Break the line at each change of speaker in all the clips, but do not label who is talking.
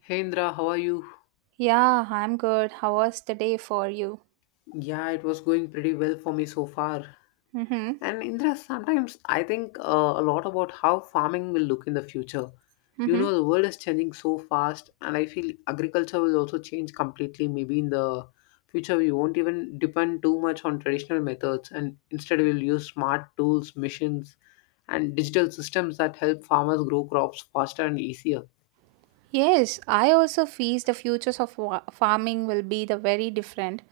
Hey Indra, how are you?
Yeah, I'm good. How was the day for you?
Yeah, it was going pretty well for me so far.
Mm-hmm.
And Indra, sometimes I think a lot about how farming will look in the future. You know,
Mm-hmm.
the world is changing so fast, and I feel agriculture will also change completely. Maybe in the future, we won't even depend too much on traditional methods, and instead, we'll use smart tools, machines, and digital systems that help farmers grow crops faster and easier.
Yes, I also feel the futures of farming will be the very different.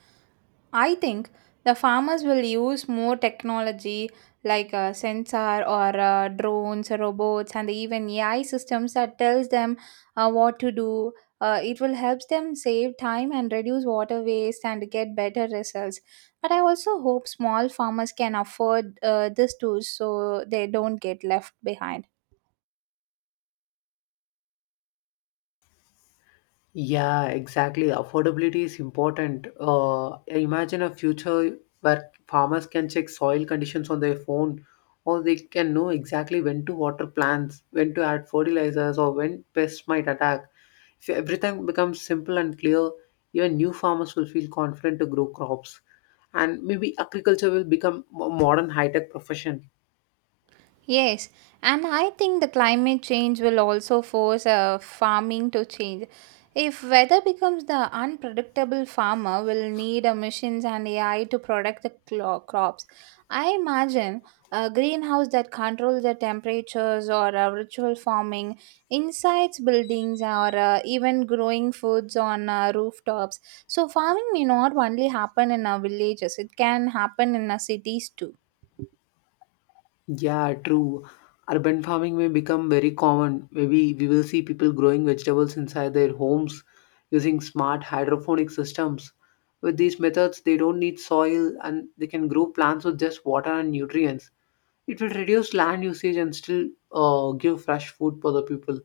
I think the farmers will use more technology like a sensor or drones, robots, and even AI systems that tells them what to do. It will help them save time and reduce water waste and get better results. But I also hope small farmers can afford these tools so they don't get left behind.
Yeah, exactly. Affordability is important. Imagine a future where farmers can check soil conditions on their phone, or they can know exactly when to water plants, when to add fertilizers, or when pests might attack. If everything becomes simple and clear, even new farmers will feel confident to grow crops. And maybe agriculture will become a modern high tech profession.
Yes, and I think the climate change will also force farming to change. If weather becomes the unpredictable, farmer will need machines and AI to protect the crops. I imagine a greenhouse that controls the temperatures or ritual farming inside buildings or even growing foods on rooftops. So farming may not only happen in our villages; it can happen in our cities too.
Yeah, true. Urban farming may become very common. Maybe we will see people growing vegetables inside their homes using smart hydroponic systems. With these methods, they don't need soil and they can grow plants with just water and nutrients. It will reduce land usage and still give fresh food for the people.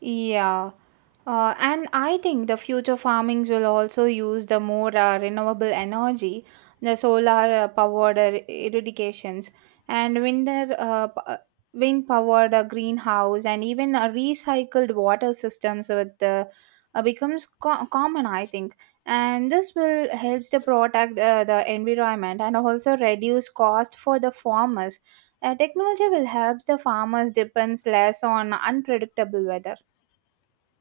Yeah. And I think the future farmings will also use the more renewable energy, the solar powered irrigations and wind powered greenhouse and even recycled water systems with the becomes common, I think. And this will helps to protect the environment and also reduce cost for the farmers. Technology will helps the farmers depends less on unpredictable weather.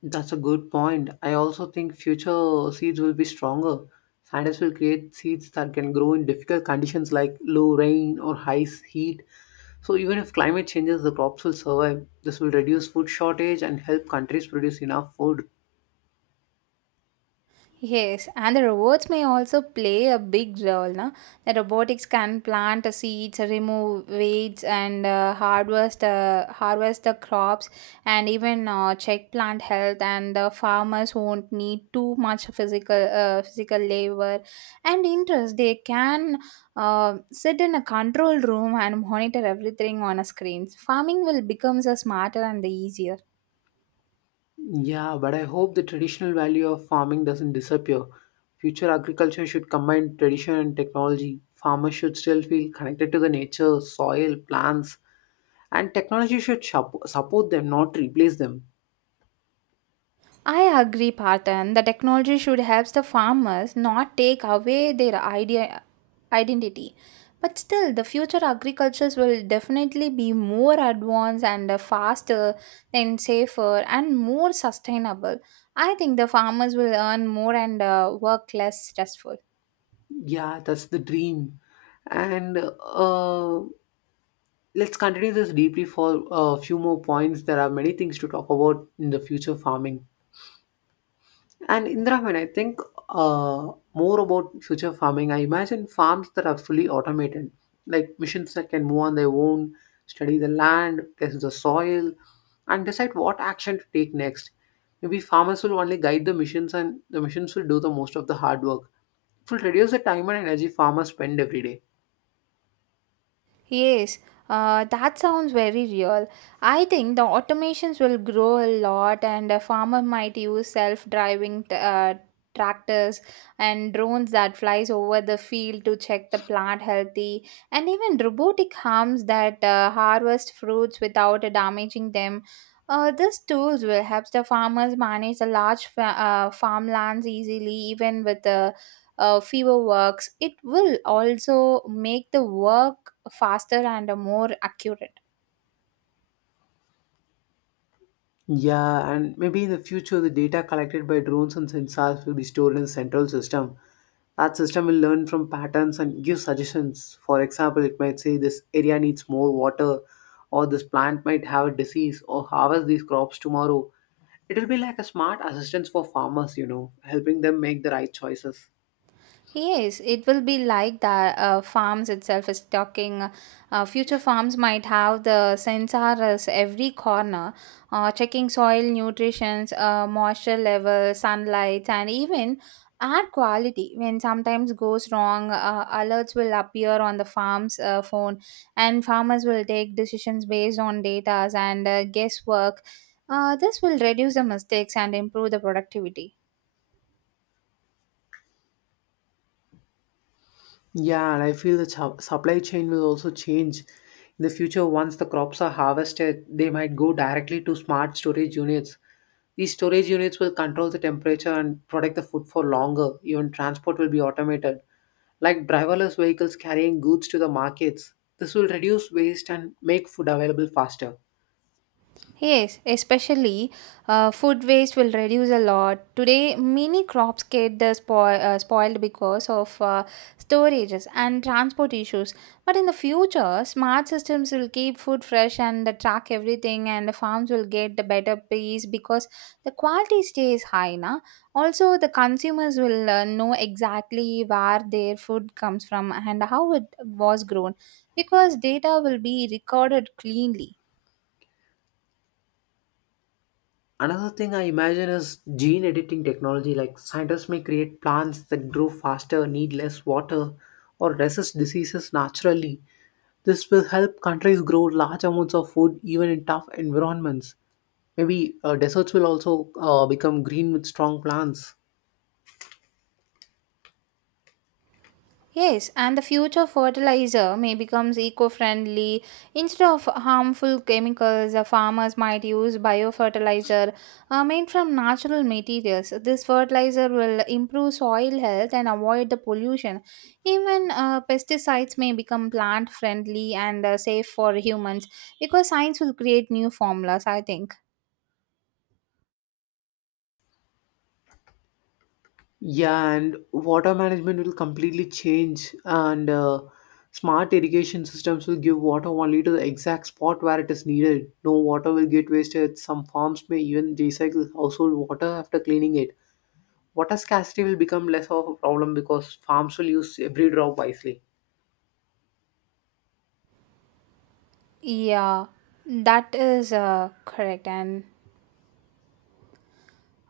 That's a good point. I also think future seeds will be stronger. Scientists will create seeds that can grow in difficult conditions like low rain or heat. So even if climate changes, the crops will survive. This will reduce food shortage and help countries produce enough food.
Yes, and the robots may also play a big role. No? The robotics can plant the seeds, remove weeds, and harvest the crops, and even check plant health. And the farmers won't need too much physical labor and interest. They can sit in a control room and monitor everything on a screen. Farming will becomes a smarter and the easier.
Yeah, but I hope the traditional value of farming doesn't disappear. Future agriculture should combine tradition and technology. Farmers should still feel connected to the nature, soil, plants, and technology should support them, not replace them.
I agree, Parthan. The technology should help the farmers not take away their identity. But still, the future agricultures will definitely be more advanced and faster and safer and more sustainable. I think the farmers will earn more and work less stressful.
Yeah, that's the dream. And let's continue this deeply for a few more points. There are many things to talk about in the future farming. And Indra, when I think uh, more about future farming, I imagine farms that are fully automated, like machines that can move on their own, study the land, test the soil, and decide what action to take next. Maybe farmers will only guide the machines, and the machines will do the most of the hard work. It will reduce the time and energy farmers spend every day.
Yes, that sounds very real. I think the automations will grow a lot, and a farmer might use self-driving tractors and drones that flies over the field to check the plant healthy, and even robotic arms that harvest fruits without damaging them. These tools will help the farmers manage the large farmlands easily, even with the fewer works. It will also make the work faster and more accurate.
Yeah, and maybe in the future, the data collected by drones and sensors will be stored in a central system. That system will learn from patterns and give suggestions. For example, it might say this area needs more water, or this plant might have a disease, or harvest these crops tomorrow. It will be like a smart assistance for farmers, you know, helping them make the right choices.
Yes, it will be like that. Uh, farms itself is talking Future farms might have the sensors every corner, checking soil nutrition, moisture level, sunlight, and even air quality. When sometimes goes wrong, alerts will appear on the farm's phone and farmers will take decisions based on data and guesswork. This will reduce the mistakes and improve the productivity.
Yeah, and I feel the supply chain will also change. In the future, once the crops are harvested, they might go directly to smart storage units. These storage units will control the temperature and protect the food for longer. Even transport will be automated, like driverless vehicles carrying goods to the markets. This will reduce waste and make food available faster.
Yes, especially food waste will reduce a lot. Today, many crops get the spoiled because of storages and transport issues. But in the future, smart systems will keep food fresh and they track everything, and the farms will get the better price because the quality stays high. Na? Also, the consumers will know exactly where their food comes from and how it was grown because data will be recorded cleanly.
Another thing I imagine is gene editing technology, like scientists may create plants that grow faster, need less water, or resist diseases naturally. This will help countries grow large amounts of food even in tough environments. Maybe deserts will also become green with strong plants.
Yes, and the future fertilizer may becomes eco-friendly. Instead of harmful chemicals, farmers might use biofertilizer made from natural materials. This fertilizer will improve soil health and avoid the pollution. Even pesticides may become plant-friendly and safe for humans because science will create new formulas, I think.
Yeah, and water management will completely change, and smart irrigation systems will give water only to the exact spot where it is needed. No water will get wasted. Some farms may even recycle household water after cleaning it. Water scarcity will become less of a problem because farms will use every drop wisely.
Yeah, that is correct. And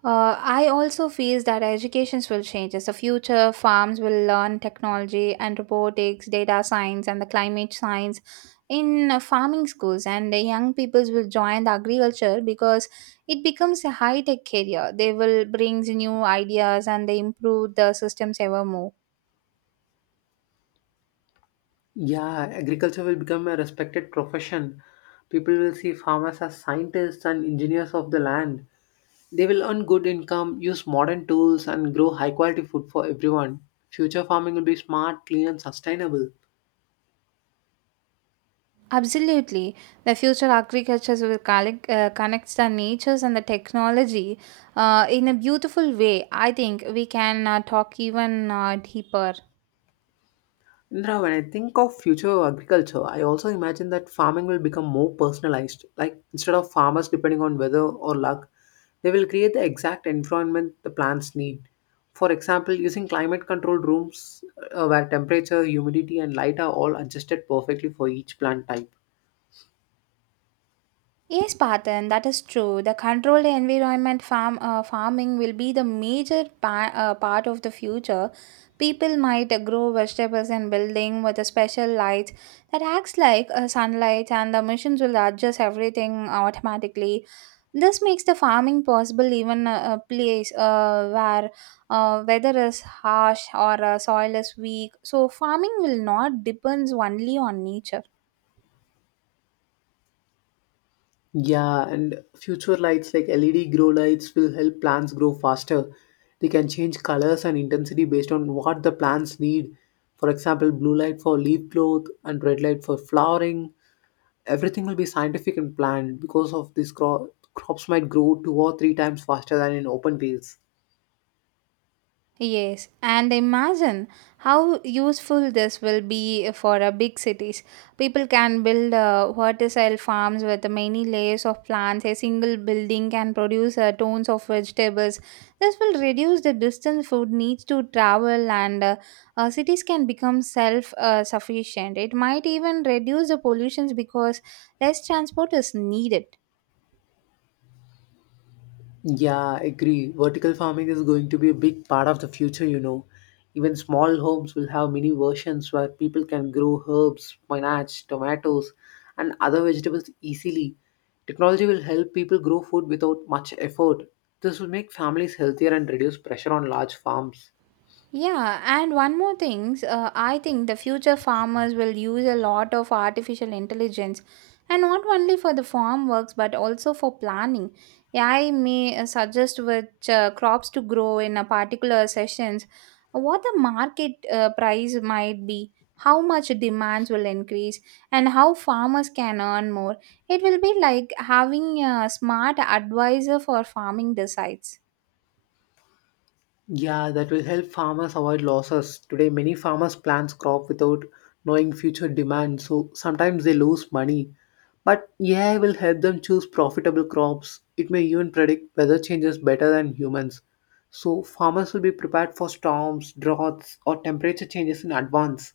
I also feel that educations will change. As the future, farms will learn technology and robotics, data science, and the climate science in farming schools, and the young peoples will join the agriculture because it becomes a high tech career. They will bring new ideas and they improve the systems ever more.
Yeah, agriculture will become a respected profession. People will see farmers as scientists and engineers of the land. They will earn good income, use modern tools, and grow high quality food for everyone. Future farming will be smart, clean, and sustainable.
Absolutely, the future agriculture will connect the natures and the technology in a beautiful way. I think we can talk even deeper.
Indra, when I think of future agriculture, I also imagine that farming will become more personalized. Like instead of farmers depending on weather or luck, they will create the exact environment the plants need. For example, using climate controlled rooms where temperature, humidity, and light are all adjusted perfectly for each plant type.
Yes, Patan, that is true. The controlled environment farming will be the major part of the future. People might grow vegetables in building with a special light that acts like sunlight, and the machines will adjust everything automatically. This makes the farming possible even a place where weather is harsh or soil is weak. So farming will not depends only on nature.
Yeah, and future lights like LED grow lights will help plants grow faster. They can change colors and intensity based on what the plants need. For example, blue light for leaf growth and red light for flowering. Everything will be scientific and planned because of this crops might grow two or three times faster than in open fields.
Yes, and imagine how useful this will be for big cities. People can build verticile farms with many layers of plants. A single building can produce tons of vegetables. This will reduce the distance food needs to travel, and cities can become self sufficient. It might even reduce the pollutions because less transport is needed.
Yeah, I agree. Vertical farming is going to be a big part of the future, you know. Even small homes will have mini versions where people can grow herbs, spinach, tomatoes, and other vegetables easily. Technology will help people grow food without much effort. This will make families healthier and reduce pressure on large farms.
Yeah, and one more thing, I think the future farmers will use a lot of artificial intelligence and not only for the farm works but also for planning. AI may suggest which crops to grow in a particular sessions, what the market price might be, how much demands will increase, and how farmers can earn more. It will be like having a smart advisor for farming decides.
Yeah, that will help farmers avoid losses. Today, many farmers plant crop without knowing future demand, so sometimes they lose money. But AI will help them choose profitable crops. It may even predict weather changes better than humans. So farmers will be prepared for storms, droughts, or temperature changes in advance.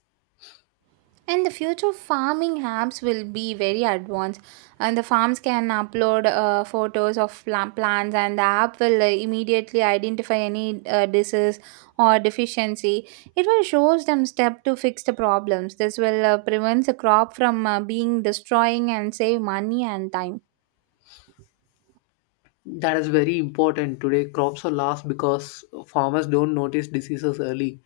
And the future farming apps will be very advanced, and the farms can upload photos of plants, and the app will immediately identify any disease or deficiency. It will shows them step to fix the problems. This will prevent the crop from being destroying and save money and time.
That is very important. Today, crops are lost because farmers don't notice diseases early.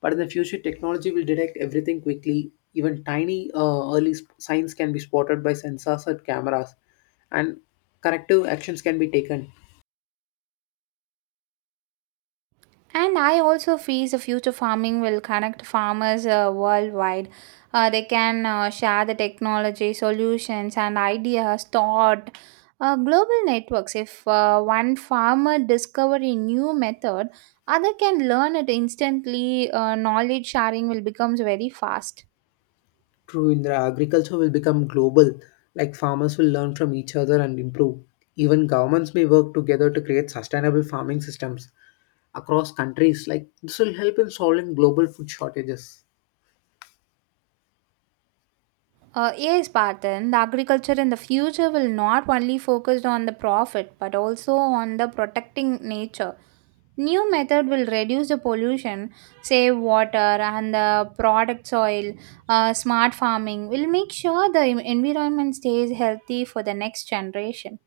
But in the future, technology will detect everything quickly. Even tiny early signs can be spotted by sensors or cameras, and corrective actions can be taken.
And I also feel the future farming will connect farmers worldwide. They can share the technology, solutions, and ideas. Thought, global networks. If one farmer discover a new method, other can learn it instantly. Knowledge sharing will becomes very fast.
True, Indra, agriculture will become global, like farmers will learn from each other and improve. Even governments may work together to create sustainable farming systems across countries. Like this will help in solving global food shortages.
Yes, Parthen, the agriculture in the future will not only focus on the profit but also on the protecting nature. New method will reduce the pollution, save water, and the product soil. Smart farming will make sure the environment stays healthy for the next generation.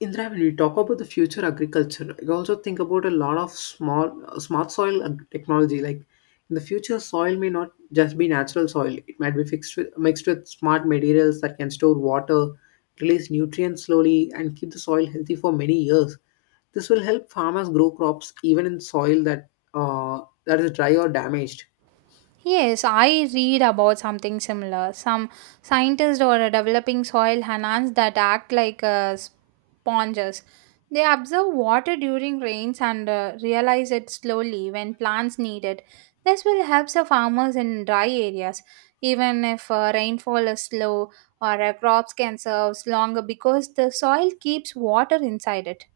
Indra, when we talk about the future agriculture, I also think about a lot of small smart soil technology. Like in the future, soil may not just be natural soil; it might be mixed with smart materials that can store water, release nutrients slowly, and keep the soil healthy for many years. This will help farmers grow crops even in soil that that is dry or damaged.
Yes, I read about something similar. Some scientists are developing soil enhance that act like sponges. They observe water during rains and realize it slowly when plants need it. This will help the farmers in dry areas, even if rainfall is slow or crops can survive longer because the soil keeps water inside it.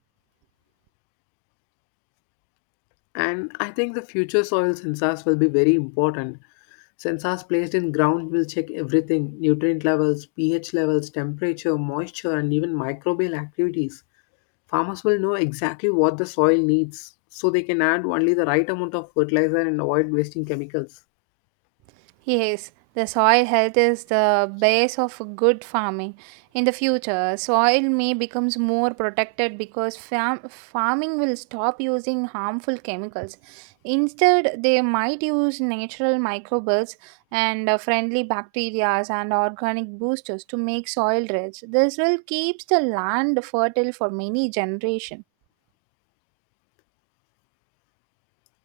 And I think the future soil sensors will be very important. Sensors placed in ground will check everything nutrient levels, pH levels, temperature, moisture, and even microbial activities. Farmers will know exactly what the soil needs so they can add only the right amount of fertilizer and avoid wasting chemicals.
Yes, the soil health is the base of good farming. In the future, soil may becomes more protected because farming will stop using harmful chemicals. Instead, they might use natural microbials and friendly bacteria and organic boosters to make soil rich. This will keeps the land fertile for many generations.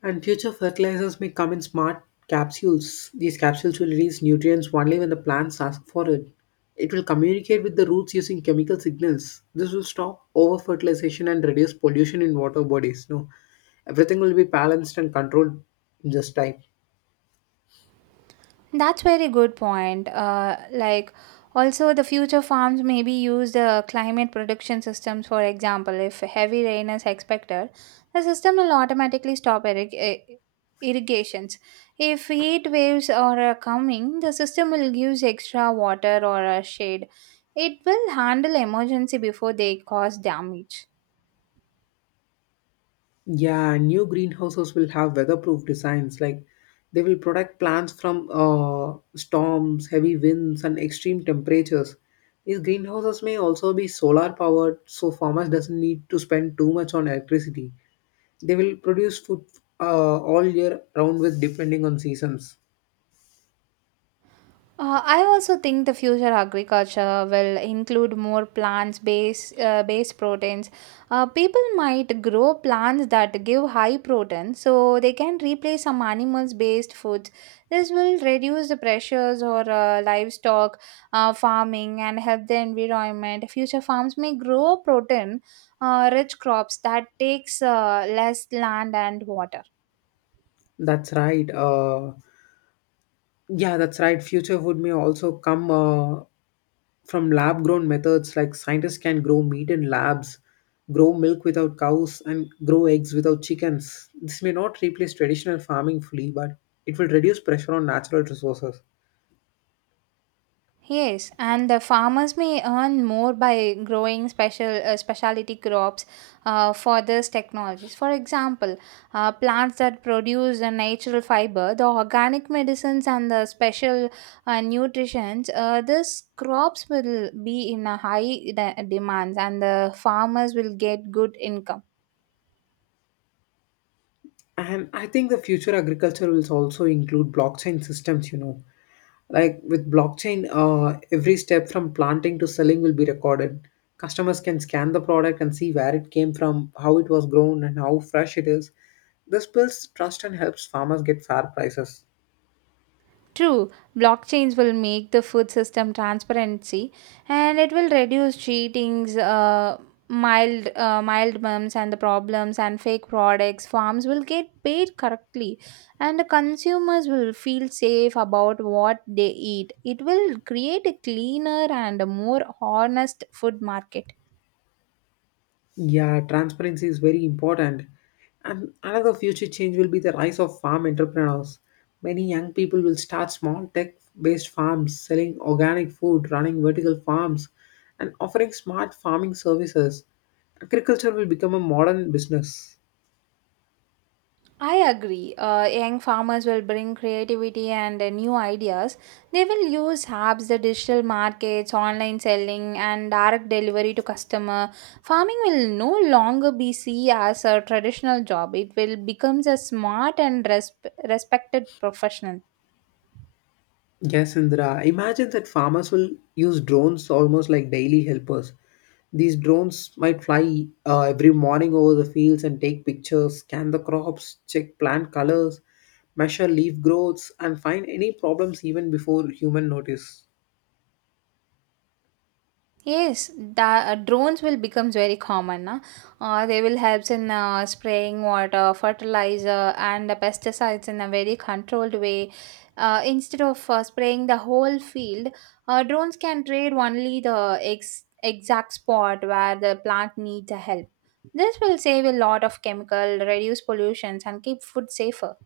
And future fertilizers may come in smart capsules. These capsules will release nutrients only when the plants ask for it. It will communicate with the roots using chemical signals. This will stop over fertilization and reduce pollution in water bodies. No, everything will be balanced and controlled in this time.
That's very good point. Like also the future farms may be used climate prediction systems. For example, if heavy rain is expected, the system will automatically stop irrigations. If heat waves are coming, the system will use extra water or shade. It will handle emergency before they cause damage.
Yeah, new greenhouses will have weatherproof designs. Like they will protect plants from storms, heavy winds, and extreme temperatures. These greenhouses may also be solar powered, so farmers doesn't need to spend too much on electricity. They will produce food all year round with depending on seasons.
I also think the future agriculture will include more plants-based based proteins. People might grow plants that give high protein, so they can replace some animals-based foods. This will reduce the pressures or livestock farming and help the environment. Future farms may grow protein-rich crops that takes less land and water.
That's right. Yeah, that's right. Future food may also come from lab grown methods like scientists can grow meat in labs, grow milk without cows, and grow eggs without chickens. This may not replace traditional farming fully, but it will reduce pressure on natural resources.
Yes, and the farmers may earn more by growing specialty crops for these technologies. For example, plants that produce a natural fiber, the organic medicines, and the special nutritions. These crops will be in a high demand, and the farmers will get good income.
And I think the future agriculture will also include blockchain systems, you know. Like with blockchain, every step from planting to selling will be recorded. Customers can scan the product and see where it came from, how it was grown, and how fresh it is. This builds trust and helps farmers get fair prices.
True, blockchains will make the food system transparency and it will reduce cheatings, mild mums and the problems and fake products. Farms will get paid correctly and the consumers will feel safe about what they eat. It will create a cleaner and a more honest food market.
Yeah, transparency is very important. And another future change will be the rise of farm entrepreneurs. Many young people will start small tech based farms, selling organic food, running vertical farms, and offering smart farming services. Agriculture will become a modern business.
I agree. Young farmers will bring creativity and new ideas. They will use apps, the digital markets, online selling, and direct delivery to customer. Farming will no longer be seen as a traditional job. It will becomes a smart and respected professional.
Yes, Indra. Imagine that farmers will use drones almost like daily helpers. These drones might fly every morning over the fields and take pictures, scan the crops, check plant colors, measure leaf growths, and find any problems even before human notice.
Yes, the drones will become very common. Na. They will help in spraying water, fertilizer, and the pesticides in a very controlled way. Instead of spraying the whole field, drones can trade only the exact spot where the plant needs the help. This will save a lot of chemical, reduce pollutions, and keep food safer.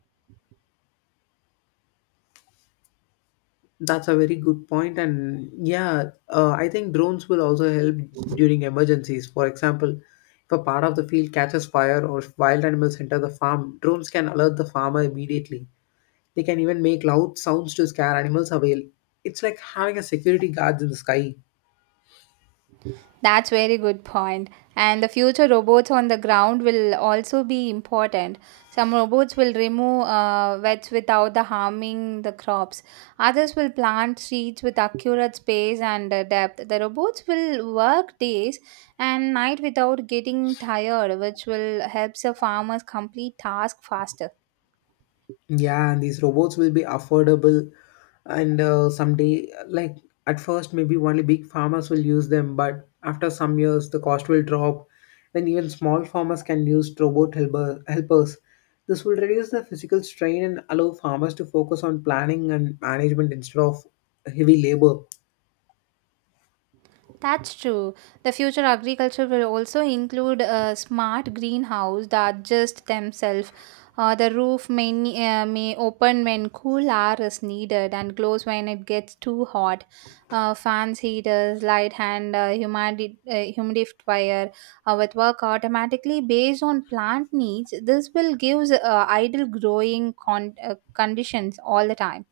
That's a very good point, and yeah, I think drones will also help during emergencies. For example, if a part of the field catches fire or if wild animals enter the farm, drones can alert the farmer immediately. They can even make loud sounds to scare animals away. It's like having a security guard in the sky.
That's very good point. And the future robots on the ground will also be important. Some robots will remove weeds without the harming the crops. Others will plant seeds with accurate space and depth. The robots will work days and night without getting tired, which will help the farmers complete tasks faster.
Yeah, and these robots will be affordable, and someday, like at first, maybe only big farmers will use them, but after some years, the cost will drop. Then even small farmers can use helpers. This will reduce the physical strain and allow farmers to focus on planning and management instead of heavy labor.
That's true. The future agriculture will also include a smart greenhouse that adjust themselves. The roof may open when cool air is needed and close when it gets too hot. Fans, heaters, light and humidifier with work automatically based on plant needs. This will give ideal growing conditions all the time.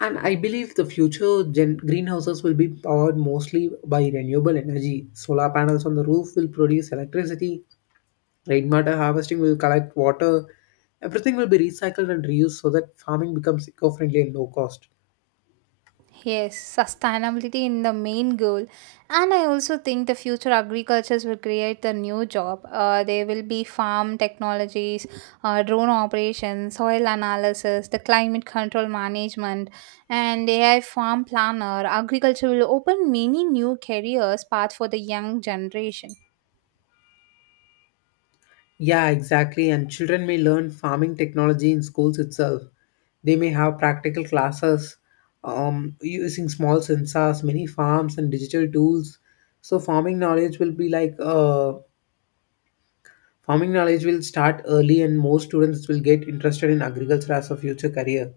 And I believe the future greenhouses will be powered mostly by renewable energy. Solar panels on the roof will produce electricity, rainwater harvesting will collect water, everything will be recycled and reused so that farming becomes eco friendly and low cost.
Yes, sustainability in the main goal. And I also think the future agricultures will create the new job. There will be farm technologies, drone operations, soil analysis, the climate control management, and AI farm planner. Agriculture will open many new careers path for the young generation.
Yeah, exactly. And children may learn farming technology in schools itself. They may have practical classes using small sensors, mini farms, and digital tools. So farming knowledge will be like Farming knowledge will start early, and more students will get interested in agriculture as a future career.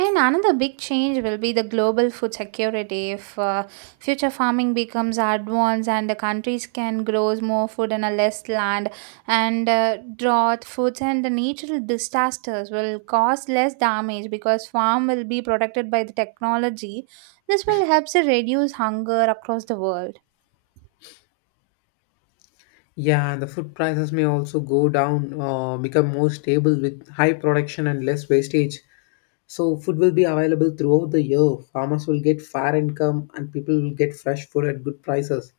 And another big change will be the global food security. If Future farming becomes advanced and the countries can grow more food on a less land, and drought, foods, and the natural disasters will cause less damage because farm will be protected by the technology. This will help to reduce hunger across the world.
Yeah, the food prices may also go down, become more stable with high production and less wastage. So, food will be available throughout the year. Farmers will get fair income, and people will get fresh food at good prices.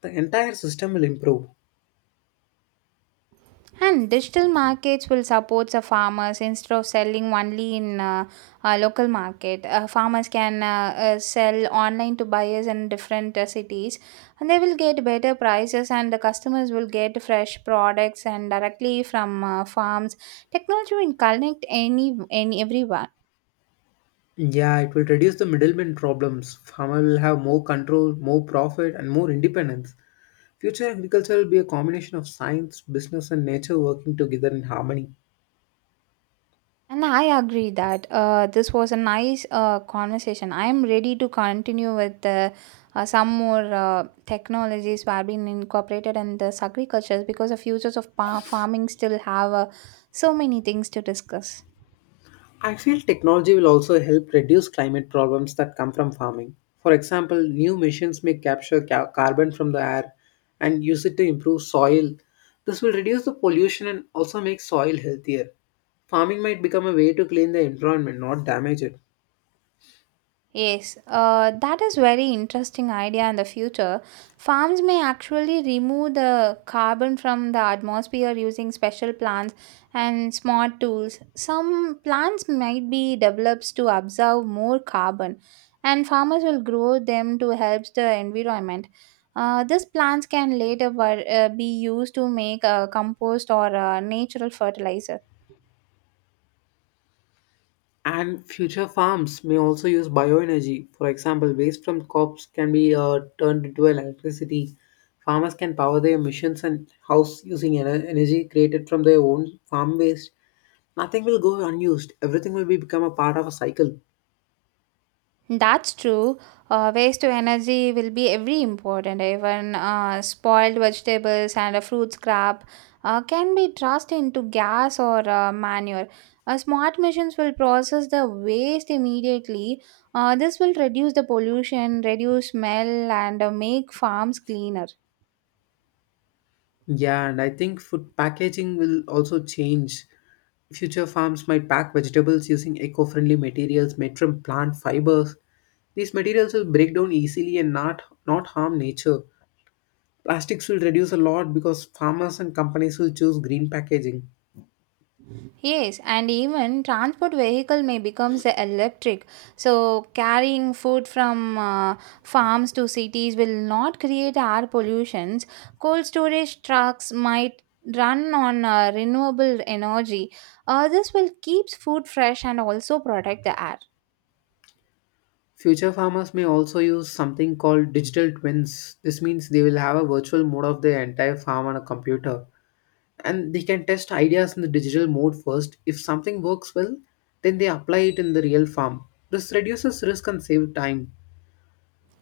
The entire system will improve.
And digital markets will support the farmers instead of selling only in local market. Farmers can sell online to buyers in different cities, and they will get better prices. And the customers will get fresh products and directly from farms. Technology will connect any everyone.
Yeah, it will reduce the middleman problems. Farmer will have more control, more profit, and more independence. Future agriculture will be a combination of science, business, and nature working together in harmony.
And I agree that this was a nice conversation. I am ready to continue with some more technologies that have been incorporated in this agriculture because the futures of farming still have so many things to discuss.
I feel technology will also help reduce climate problems that come from farming. For example, new machines may capture carbon from the air and use it to improve soil. This will reduce the pollution and also make soil healthier. Farming might become a way to clean the environment, not damage it.
Yes, that is very interesting idea in the future. Farms may actually remove the carbon from the atmosphere using special plants and smart tools. Some plants might be developed to absorb more carbon, and farmers will grow them to help the environment. These plants can later be used to make compost or natural fertilizer.
And future farms may also use bioenergy. For example, waste from crops can be turned into electricity. Farmers can power their machines and house using energy created from their own farm waste. Nothing will go unused. Everything will be become a part of a cycle.
That's true. Waste to energy will be every important. Even spoiled vegetables and a fruit scrap can be tossed into gas or manure. Smart machines will process the waste immediately. This will reduce the pollution, reduce smell, and make farms cleaner.
Yeah, and I think food packaging will also change. Future farms might pack vegetables using eco-friendly materials made from plant fibers. These materials will break down easily and not harm nature. Plastics will reduce a lot because farmers and companies will choose green packaging.
Yes, and even transport vehicle may becomes the electric. So carrying food from farms to cities will not create air pollutions. Cold storage trucks might run on renewable energy. This will keeps food fresh and also protect the air.
Future farmers may also use something called digital twins. This means they will have a virtual mode of their entire farm on a computer. And they can test ideas in the digital mode first. If something works well, then they apply it in the real farm. This reduces risk and save time.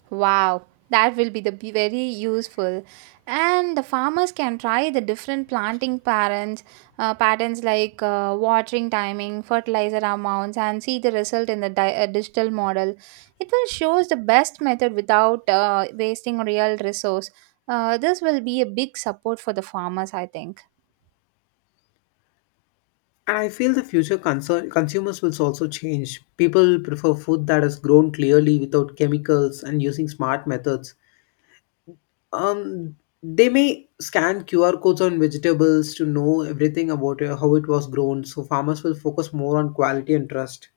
Wow, that will be the be very useful. And the farmers can try the different planting patterns, patterns like watering timing, fertilizer amounts, and see the result in the digital model. It will shows the best method without wasting real resource. This will be a big support for the farmers, I think.
And I feel the future consumers will also change. People prefer food that is grown clearly without chemicals and using smart methods. um they may scan QR codes on vegetables to know everything about how it was grown. So farmers will focus more on quality and trust.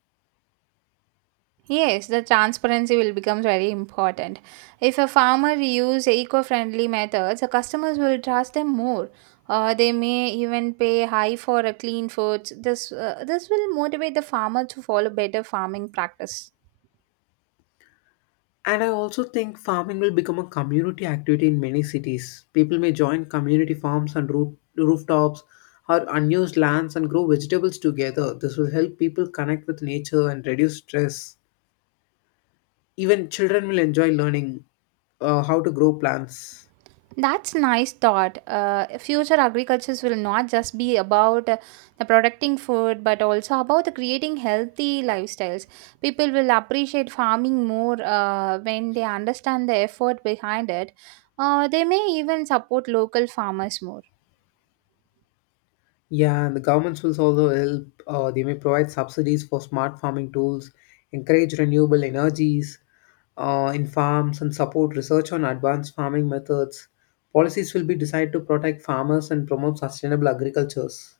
Yes, the transparency will become very important. If a farmer use eco-friendly methods, the customers will trust them more. They may even pay high for a clean foods. This will motivate the farmer to follow better farming practice.
And I also think farming will become a community activity. In many cities people may join community farms and rooftops or unused lands and grow vegetables together. This will help people connect with nature and reduce stress. Even children will enjoy learning how to grow plants.
That's nice thought. Future agricultures will not just be about the protecting food, but also about the creating healthy lifestyles. People will appreciate farming more when they understand the effort behind it. They may even support local farmers more.
Yeah, and the governments will also help. They may provide subsidies for smart farming tools, encourage renewable energies in farms, and support research on advanced farming methods. Policies will be designed to protect farmers and promote sustainable agricultures.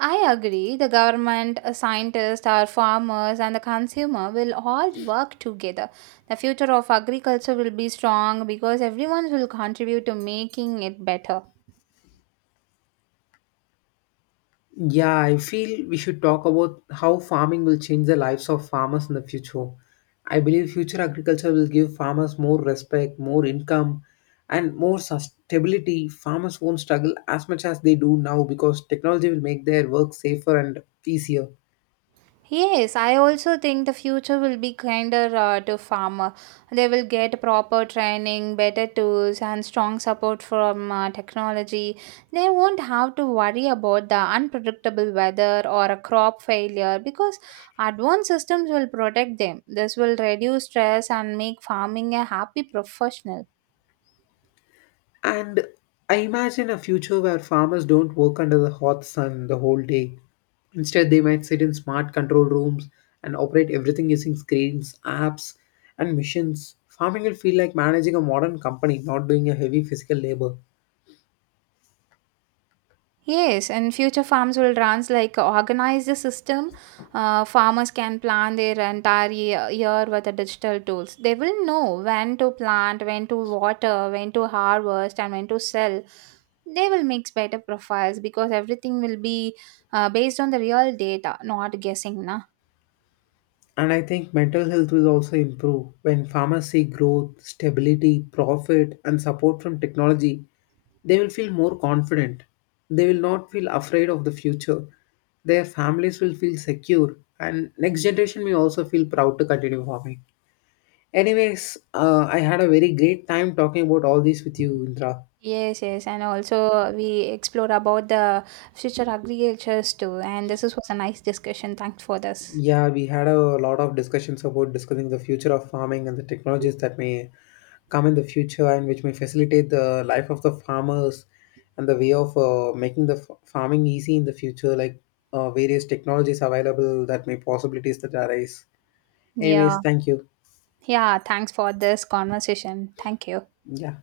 I agree. The government, scientists, our farmers, and the consumer will all work together. The future of agriculture will be strong because everyone will contribute to making it better.
Yeah, I feel we should talk about how farming will change the lives of farmers in the future. I believe future agriculture will give farmers more respect, more income, and more stability. Farmers won't struggle as much as they do now because technology will make their work safer and easier.
Yes, I also think the future will be kinder to farmer. They will get proper training, better tools, and strong support from technology. They won't have to worry about the unpredictable weather or a crop failure because advanced systems will protect them. This will reduce stress and make farming a happy professional.
And I imagine a future where farmers don't work under the hot sun the whole day. Instead, they might sit in smart control rooms and operate everything using screens, apps, and machines. Farming will feel like managing a modern company, not doing a heavy physical labor.
Yes, and future farms will run like organize the system. Farmers can plan their entire year with the digital tools. They will know when to plant, when to water, when to harvest, and when to sell. They will mix better profiles because everything will be based on the real data, not guessing, na.
And I think mental health will also improve when farmers see growth, stability, profit, and support from technology. They will feel more confident. They will not feel afraid of the future. Their families will feel secure, and next generation may also feel proud to continue farming. Anyways, I had a very great time talking about all this with you, Indra.
Yes, yes, and also we explore about the future agricultures too. And this was a nice discussion. Thanks for this.
Yeah, we had a lot of discussions about discussing the future of farming and the technologies that may come in the future and which may facilitate the life of the farmers and the way of making the farming easy in the future, like various technologies available that may possibilities that arise.
Yeah.
Anyways, thank you.
Yeah, thanks for this conversation. Thank you.
Yeah.